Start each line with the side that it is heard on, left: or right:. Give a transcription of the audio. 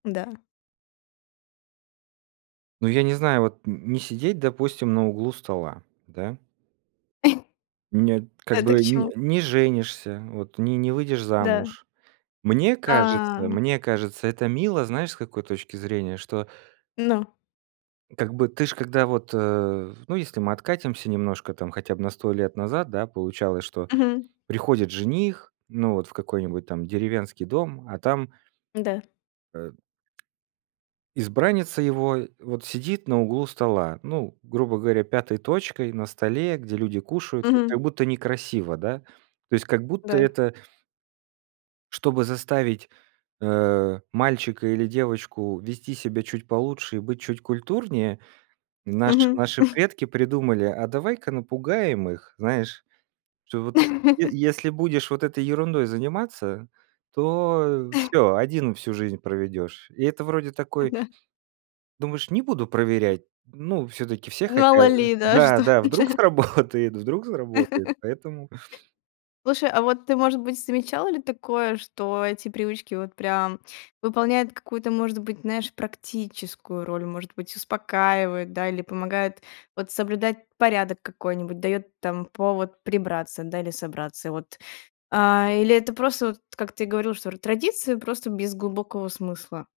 left: Да.
right: Ну, я не знаю, вот н не сидеть, допустим, на углу стола, да? Меня, это,
left: А,
right: как
left: это к
right: бы не
left: чему?
right: не женишься, вот, не не выйдешь
left: Да.
right: замуж. Мне
left: А.
right: кажется, мне кажется, это мило, знаешь, с какой точки зрения, что
left: Но.
right: как бы, ты ж, когда вот, э, ну, если мы откатимся немножко там, хотя бы на 100 лет назад, да, получалось, что
left: Мгм.
right: приходит жених, ну, вот в какой-нибудь там деревенский дом, а там
left: Да.
right: э, избранница его, вот сидит на углу стола, ну, грубо говоря, пятой точкой на столе, где люди кушают, как-то, как
left: Мгм.
right: будто некрасиво, да? То есть как будто
left: Да.
right: это чтобы заставить, э, мальчика или девочку вести себя чуть получше и быть чуть культурнее. Наши
left: Мгм.
right: наши предки придумали: "А давай-ка напугаем их, знаешь, что вот, е если будешь вот этой ерундой заниматься, то всё, один всю жизнь проведёшь". И это вроде такой
left: Ага.
right: думаешь: "Не буду проверять". Ну, всё-таки все хотя
left: Мало
right: э
left: ли, да, что
right: Да-да, вдруг
left: это?
right: сработает, вдруг сработает, поэтому.
left: Слушай, а вот ты, может быть, замечала ли такое, что эти привычки вот прям выполняют какую-то, может быть, знаешь, практическую роль, может быть, успокаивают, да, или помогают вот соблюдать порядок какой-нибудь, даёт там повод прибраться, да, или собраться? И вот А, или это просто вот, как ты говорил, что традиции, просто без глубокого смысла.